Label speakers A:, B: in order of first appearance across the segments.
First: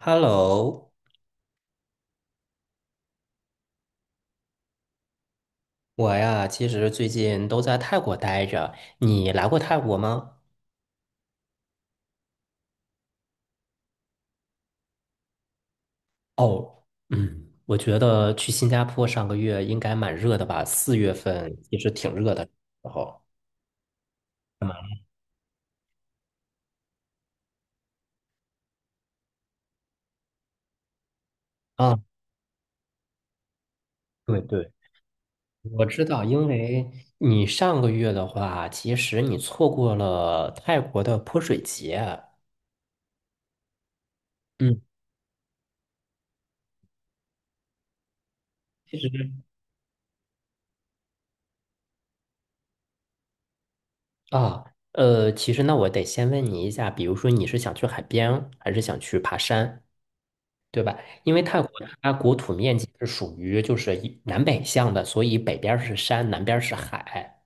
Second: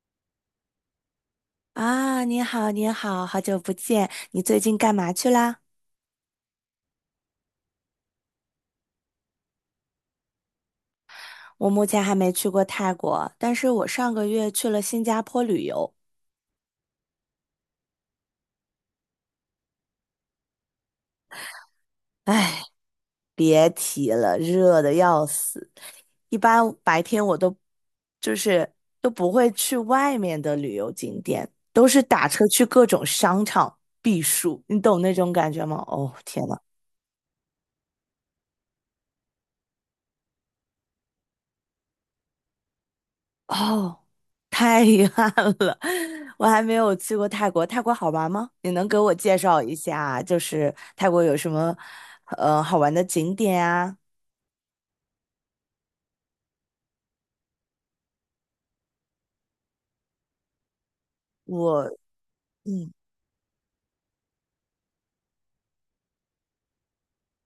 A: Hello，
B: 啊，你好，你好，好久不见，你最近干嘛去啦？
A: 我呀，其实最近都在泰国待着。你来过泰国吗？
B: 我目前还没去过泰国，但是我上个月去了新加坡旅游。
A: 哦，嗯，我觉得去新加坡上个月应该蛮热的吧，四月份也是挺热的时
B: 唉，
A: 候。
B: 别提了，
A: 嗯
B: 热的要死。一般白天我都就是都不会去外面的旅游景点，都
A: 啊，
B: 是打车去各种商场避
A: 对
B: 暑，
A: 对，
B: 你懂那种感觉吗？
A: 我知
B: 哦，
A: 道，因
B: 天呐！
A: 为你上个月的话，其实你错过了泰国的泼水节。
B: 哦，
A: 嗯
B: 太遗憾了，我还没有去过泰国。泰国好玩吗？你能给我介绍一下，就是泰国有什么好玩的景点啊？
A: 啊，其实那我得先问你一下，比如说你是想去海边，还是想去爬山？对吧？因为泰国
B: 我
A: 它国土面积
B: 嗯，
A: 是属于就是一南北向的，所以北边儿是山，南边儿是海，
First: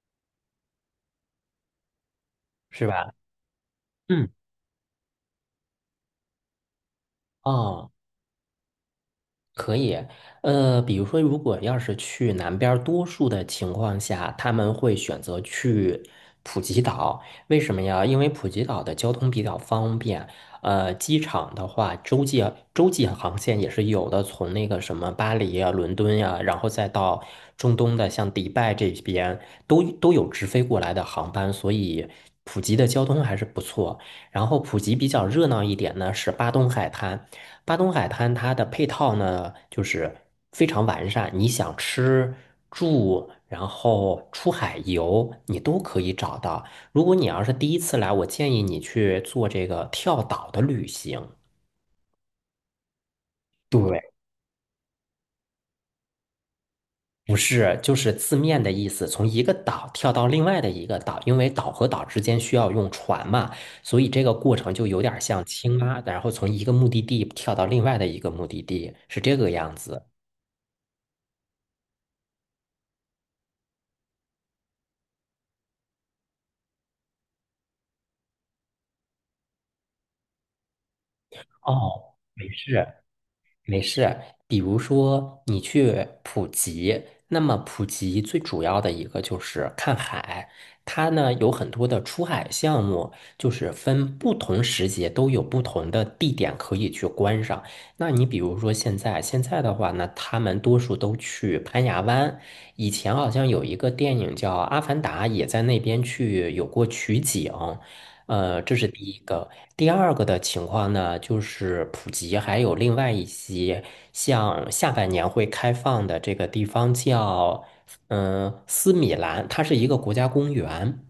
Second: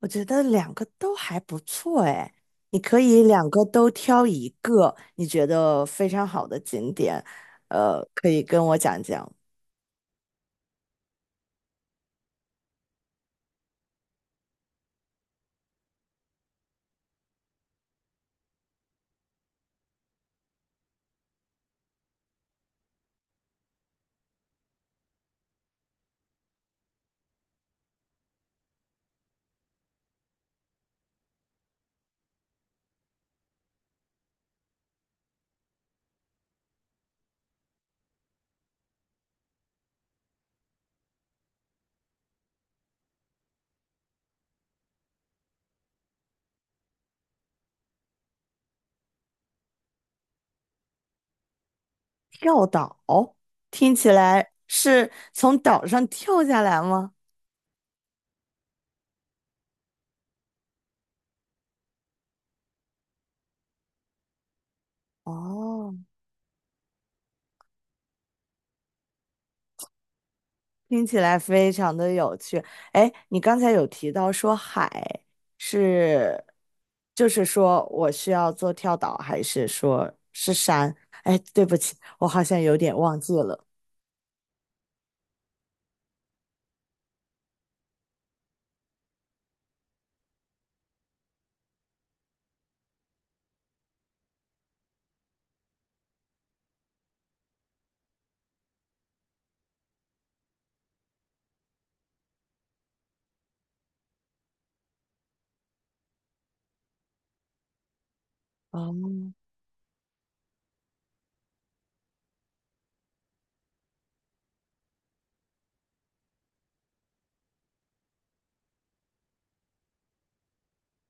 B: 我觉得两个都还不错哎。你
A: 是
B: 可
A: 吧？
B: 以两个都挑
A: 嗯，
B: 一个你觉得非常好的景点，
A: 哦，
B: 可以跟我讲讲。
A: 可以，比如说，如果要是去南边儿多数的情况下，他们会选择去普吉岛。为什么呀？因为普吉岛的交通比较方便，机场的话，洲际航线也是有的，从那个什么巴黎啊、伦敦呀、然后再到中东的像迪拜这边，都有直飞过来的航班，所以普吉的交通还是不错。然后普吉比较热闹一点呢是巴东海滩，巴东海滩它的配套呢就是非常完善，你想吃住，然后出海游，你都可以找到。如果你要是第一次来，我建议你去做这个跳岛的旅行。
B: 跳岛，听
A: 对，
B: 起来是从岛上跳下来吗？
A: 不是，就是字面的意思，从一个岛跳到另外的一个岛，因为岛和岛之间需要用船嘛，所以这个过程就有点像青
B: 哦。
A: 蛙，然后从一个目的地跳到另外的一个目的地，是这个样子。
B: 听起来非常的有趣。哎，你刚才有提到说海是，就是说我需要做跳岛，还是说是山？哎，对不起，
A: 哦，
B: 我好
A: 没
B: 像有
A: 事。
B: 点忘记了。
A: 没事，比如说你去普吉，那么普吉最主要的一个就是看海，它呢有很多的出海项目，就是分不同时节都有不同的地点可以去观赏。那你比如说现在的话呢，他们多数都去攀牙湾，以前好像有一个电影叫《阿凡达》，也在那边去有过取景。这是
B: 哦
A: 第一个。第二个的情况呢，就是普及还有另外一些，像下半年会开放的这个地方叫，斯米兰，它是一个国家公园。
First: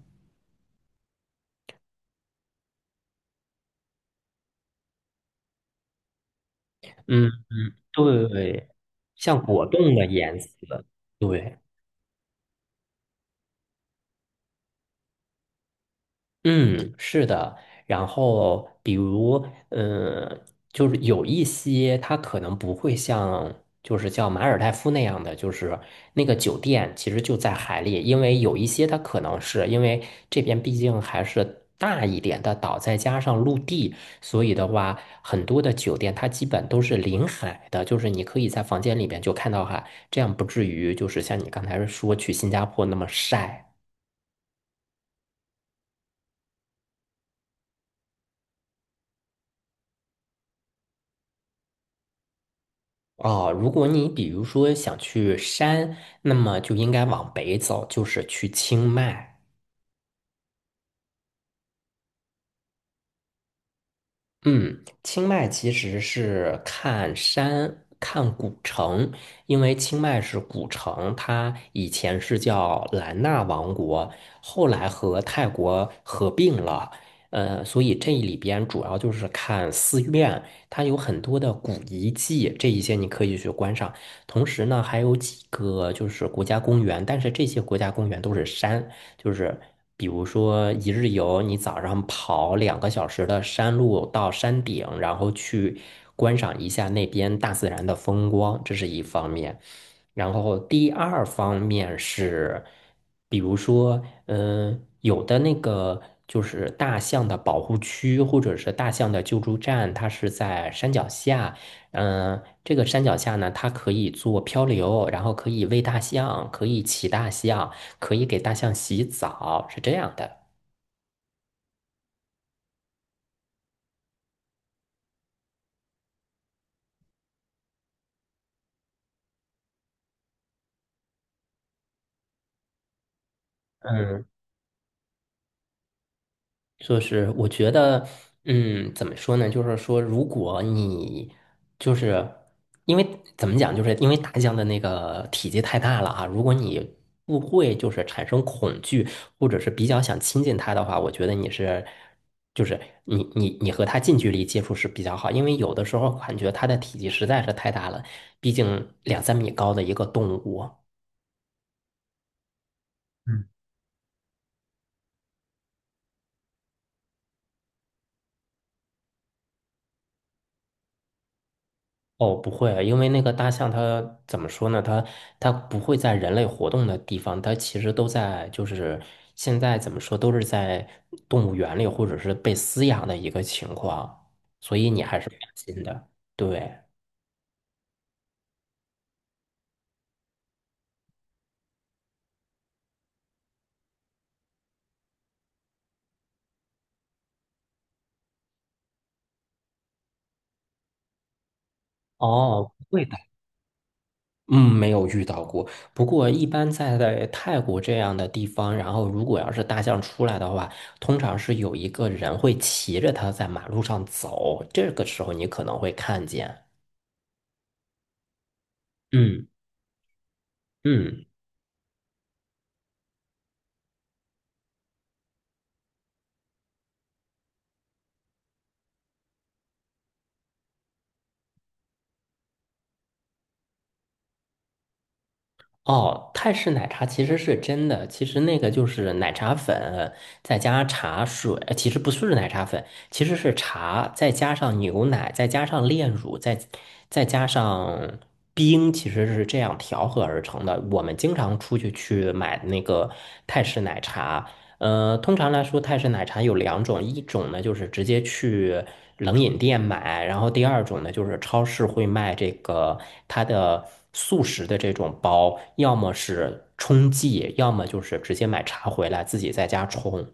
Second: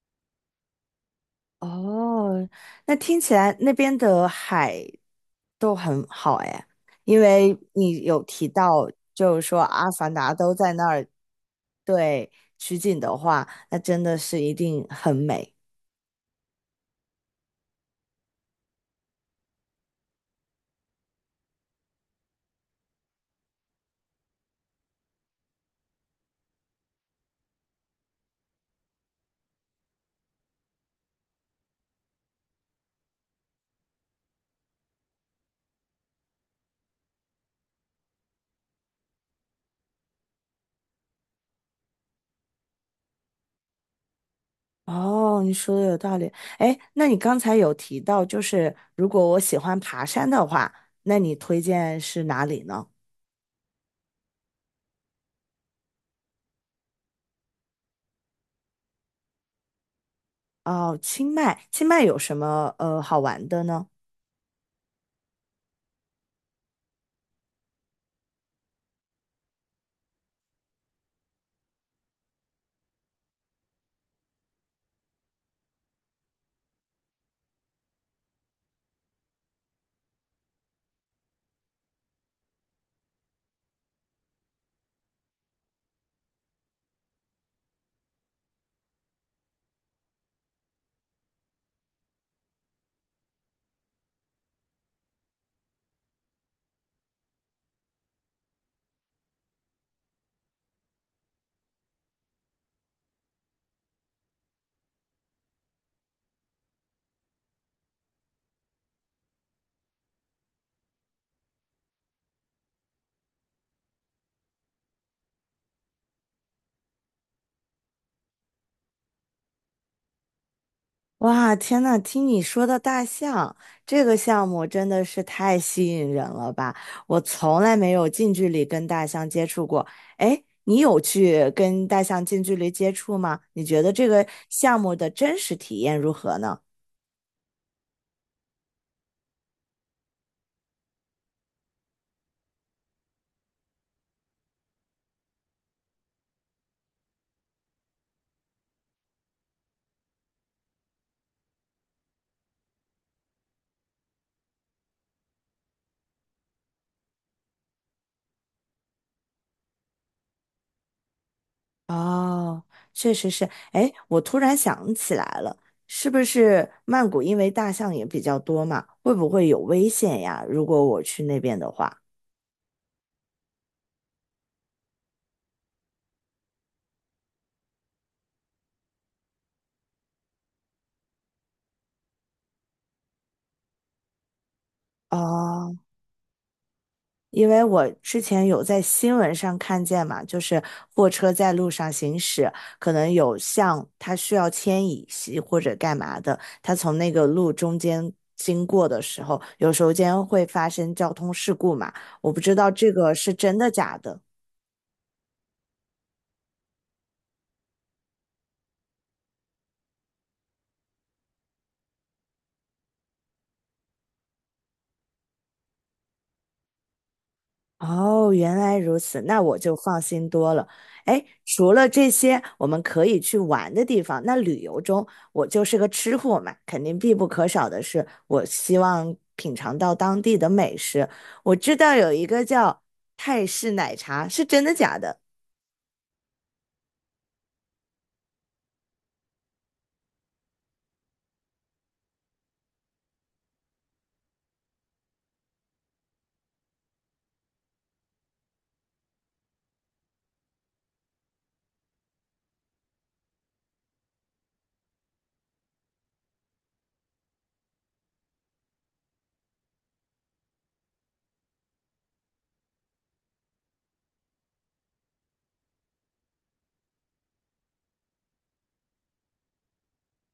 B: 哦，那听起来那边的海都很好哎，因
A: 嗯，
B: 为你有提
A: 对，
B: 到，就
A: 像
B: 是说
A: 果
B: 《阿
A: 冻的
B: 凡达》
A: 颜
B: 都在
A: 色，
B: 那儿，
A: 对。
B: 对，取景的话，那真的是一定很美。
A: 嗯，是的。然后，比如，就是有一些它可能不会像，就是叫马尔代夫那样的，就是那个酒店其实就在海里，因为有一些它可能是因为这边毕竟还是大一点的岛，再加上陆地，所以的话，很多的酒店它基本都是临海的，就是你可以在房间里边就看到海，这样不至于就是像你刚才说去新加坡那么晒。
B: 哦，你说的有道理。哎，那你刚才有提到，就是如果我喜欢爬山的话，那你推荐是哪里呢？
A: 啊，如果你比如说想去山，那么就应该往北走，就是去清迈。
B: 哦，清迈，清迈有什么好玩的呢？
A: 嗯，清迈其实是看山、看古城，因为清迈是古城，它以前是叫兰纳王国，后来和泰国合并了。所以这里边主要就是看寺院，它有很多的古遗迹，这一些你可以去观赏。同时呢，还有几个就是国家公园，但是这些国家公园都是山，就是比如说一日游，你早上跑2个小时的山路到山顶，然后去观赏一下那边大自然的风光，这是一方面。然后第二方面是，比如说，有的那个就是大象的保护区或者是大象的救助站，它是在山脚下。嗯，这个山脚下呢，它可以做漂流，然后可以喂大象，可以骑大象，可以给大象洗澡，是这样的。
B: 哇，天呐，听你说到大象这个项目真的是太吸引人了吧！我从来没有近距离跟大象接触过。哎，你有去跟大象近距离接触吗？你觉得这
A: 嗯。
B: 个项目的真实体验如何呢？
A: 就是我觉得，怎么说呢？就是说，如果你就是因为怎么讲，就是因为大象的那个体积太大了啊，如果你不会就是产生恐惧，或者是比较想亲近它的话，我觉得你是。就是你和它近距离接触是比较好，因为有的时候感觉它的体积实在是太大了，毕竟两三米高的一个动物。
B: 哦，确实是。哎，我突然想起来了，是不是曼谷因为大象也比较多嘛，会不会有危险呀？如果我去那边的话，
A: 哦，不会啊，因为那个大象它怎么说呢？它不会在人类活动的地方，它其实都在，就是现在怎么说，都是在动物园里或者是被饲养的一个情况，所以你还是放
B: 哦，
A: 心的。对，
B: 因为我之前有在新闻上看见嘛，就是货车在路上行驶，可能有象它需要牵引系或者干嘛的，它从那个路中间经过的时候，有时候间会发生交通事故嘛。我不知道
A: 哦，不
B: 这
A: 会
B: 个
A: 的，
B: 是真的假的。
A: 嗯，没有遇到过。不过一般在泰国这样的地方，然后如果要是大象出来的话，通常是有一个人会骑着它在马路上走，这个时候你可能会看见。
B: 哦，原来如此，那
A: 嗯
B: 我就放心多了。哎，
A: 嗯。
B: 除了这些我们可以去玩的地方，那旅游中我就是个吃货嘛，肯定必不可少的是，我希望品尝到当地的美食。我知道有一个叫泰式奶茶，是真的假的？
A: 哦，泰式奶茶其实是真的，其实那个就是奶茶粉，再加茶水，其实不是奶茶粉，其实是茶，再加上牛奶，再加上炼乳，再加上冰，其实是这样调和而成的。我们经常出去去买那个泰式奶茶，通常来说，泰式奶茶有两种，一种呢就是直接去冷饮店买，然后第二种呢就是超市会卖这个它的速食的这种包，要么是冲剂，要么就是直接买茶回来自己在家冲。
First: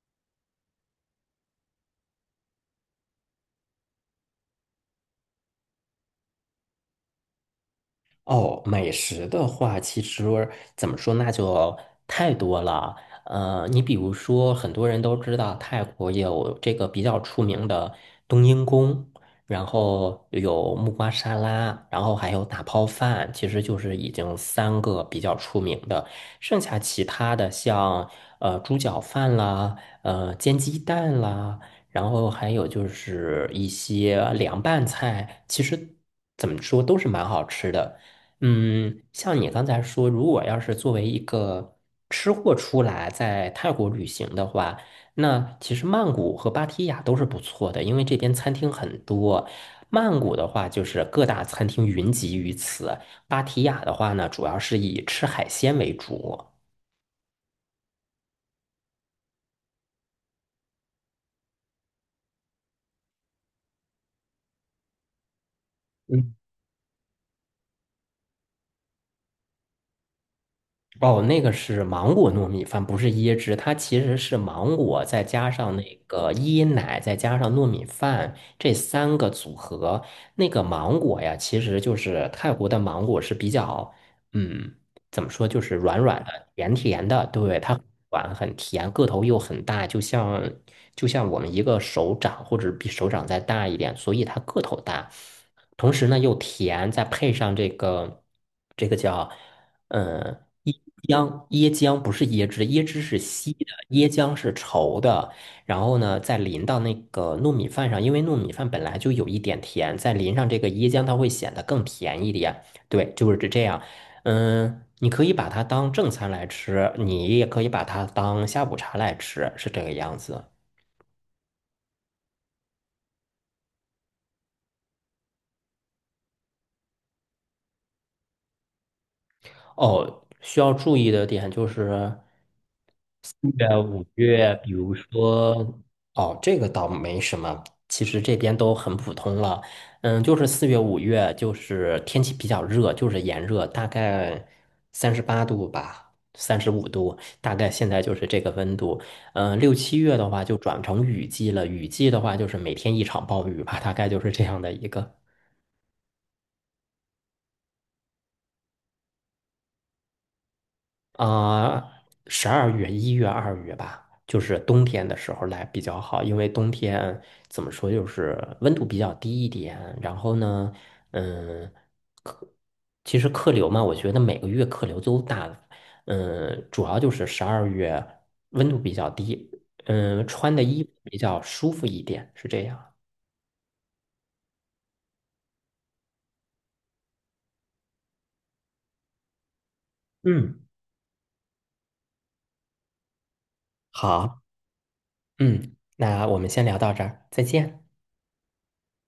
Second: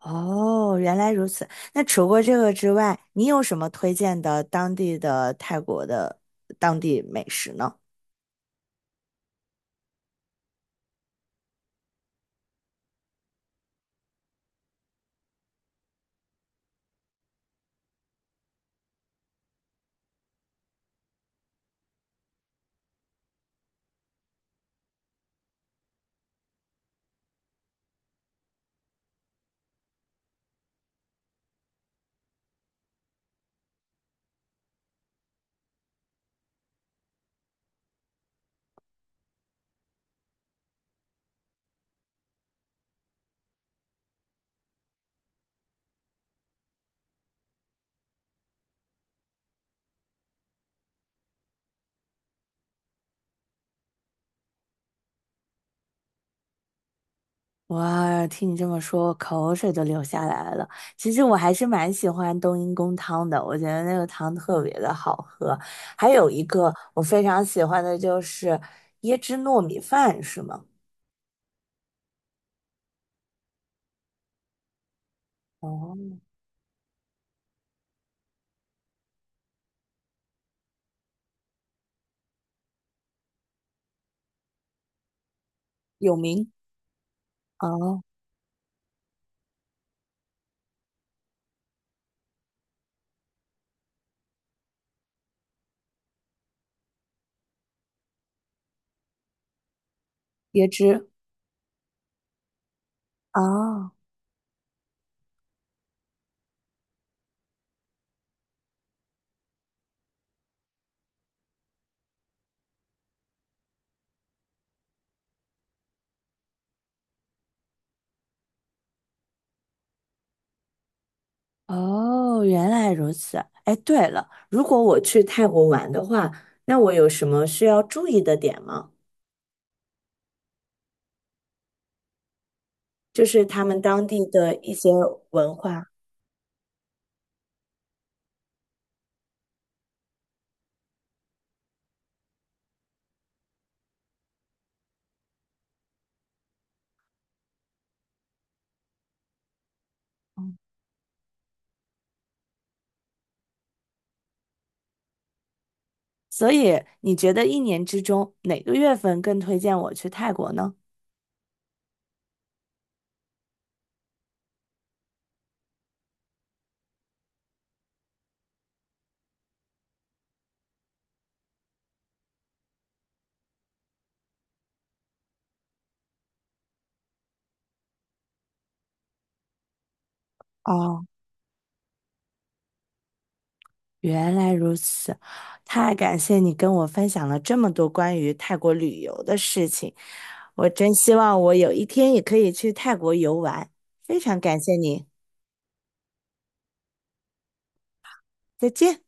B: 哦，原来如此。那除过这个之外，你有什么推荐的当地的泰国的当地美食呢？
A: 哦，美食的话，其实怎么说，那就太多了。你比如说，很多人都知道泰国有这个比较出名的冬阴功，然后有木瓜沙拉，然后还有打泡饭，其实就是已经三个比较出名的。剩下其他的像猪脚饭啦，煎鸡蛋啦。然后还有就是一些凉拌菜，其实怎么说都是蛮好吃的。嗯，像你刚才说，如果要是作为一个吃货出来在泰国旅行的话，那其实曼谷和芭提雅都是不错的，因为这边餐厅很多。曼谷的话，就是各大餐厅云集于此；芭提雅的话呢，主要是以吃海鲜为主。
B: 哇，听你这么说，我口水都流下来了。其实我还是蛮喜欢冬阴功汤的，我觉得那个汤特别的好喝。还有
A: 嗯。
B: 一个我非常喜欢的就是椰汁糯米饭，是吗？
A: 哦，那个是芒果糯米饭，不是椰汁，它其实是芒果再加上那
B: 哦，
A: 个椰奶，再加上糯米饭这三个组合。那个芒果呀，其实就是泰国的芒果是比较，嗯，怎么说，就是软
B: 有
A: 软的、
B: 名
A: 甜甜的，对，它很
B: 哦，
A: 软很甜，个头又很大，就像我们一个手掌或者比手掌再大一点，所以它个头大。同时呢又甜，再配上这个叫。嗯，
B: 椰
A: 椰
B: 汁
A: 浆，椰浆不是椰汁，椰汁是稀的，
B: 哦
A: 椰浆是稠的。然后呢，再淋到那个糯米饭上，因为糯米饭本来就有一点甜，再淋上这个椰浆，它会显得更甜一点。对，就是这样。嗯，你可以把它当正餐来吃，你也可以把它当下午茶来吃，是这个样子。
B: 哦，原来如此。哎，对了，如果我去泰国玩的话，那我有什么需要注意的点吗？
A: 哦，需要注意的点就是。
B: 就
A: 四
B: 是他
A: 月、
B: 们
A: 五
B: 当地
A: 月，
B: 的
A: 比
B: 一些
A: 如
B: 文
A: 说，
B: 化。
A: 哦，这个倒没什么，其实这边都很普通了。嗯，就是四月、五月，就是天气比较热，就是炎热，大概38度吧，35度，大概现在就是这个温度。嗯，6、7月的话就转成雨季了，雨季的话就是每天一场暴雨吧，大概就是这样的一个。
B: 所以你觉得一年之中哪个月份更推荐我去泰国呢？
A: 啊，十二月、1月、二月吧，就是冬天的时候来比较好，因为冬天怎么说，就是温度比较低一点。然后呢，嗯，其实客流嘛，我觉得每个月客流都大，嗯，主要就是十二月温度比较低，嗯，穿的衣服
B: 哦，
A: 比较舒服一点，是这样。
B: 原来如此，太感谢你跟我分享了这么多关于泰国旅游的事情，
A: 嗯，
B: 我真希望我有一天也可以去泰国游玩，非常
A: 好，
B: 感谢你，
A: 嗯，那我们先聊到这儿，再见。
B: 再见。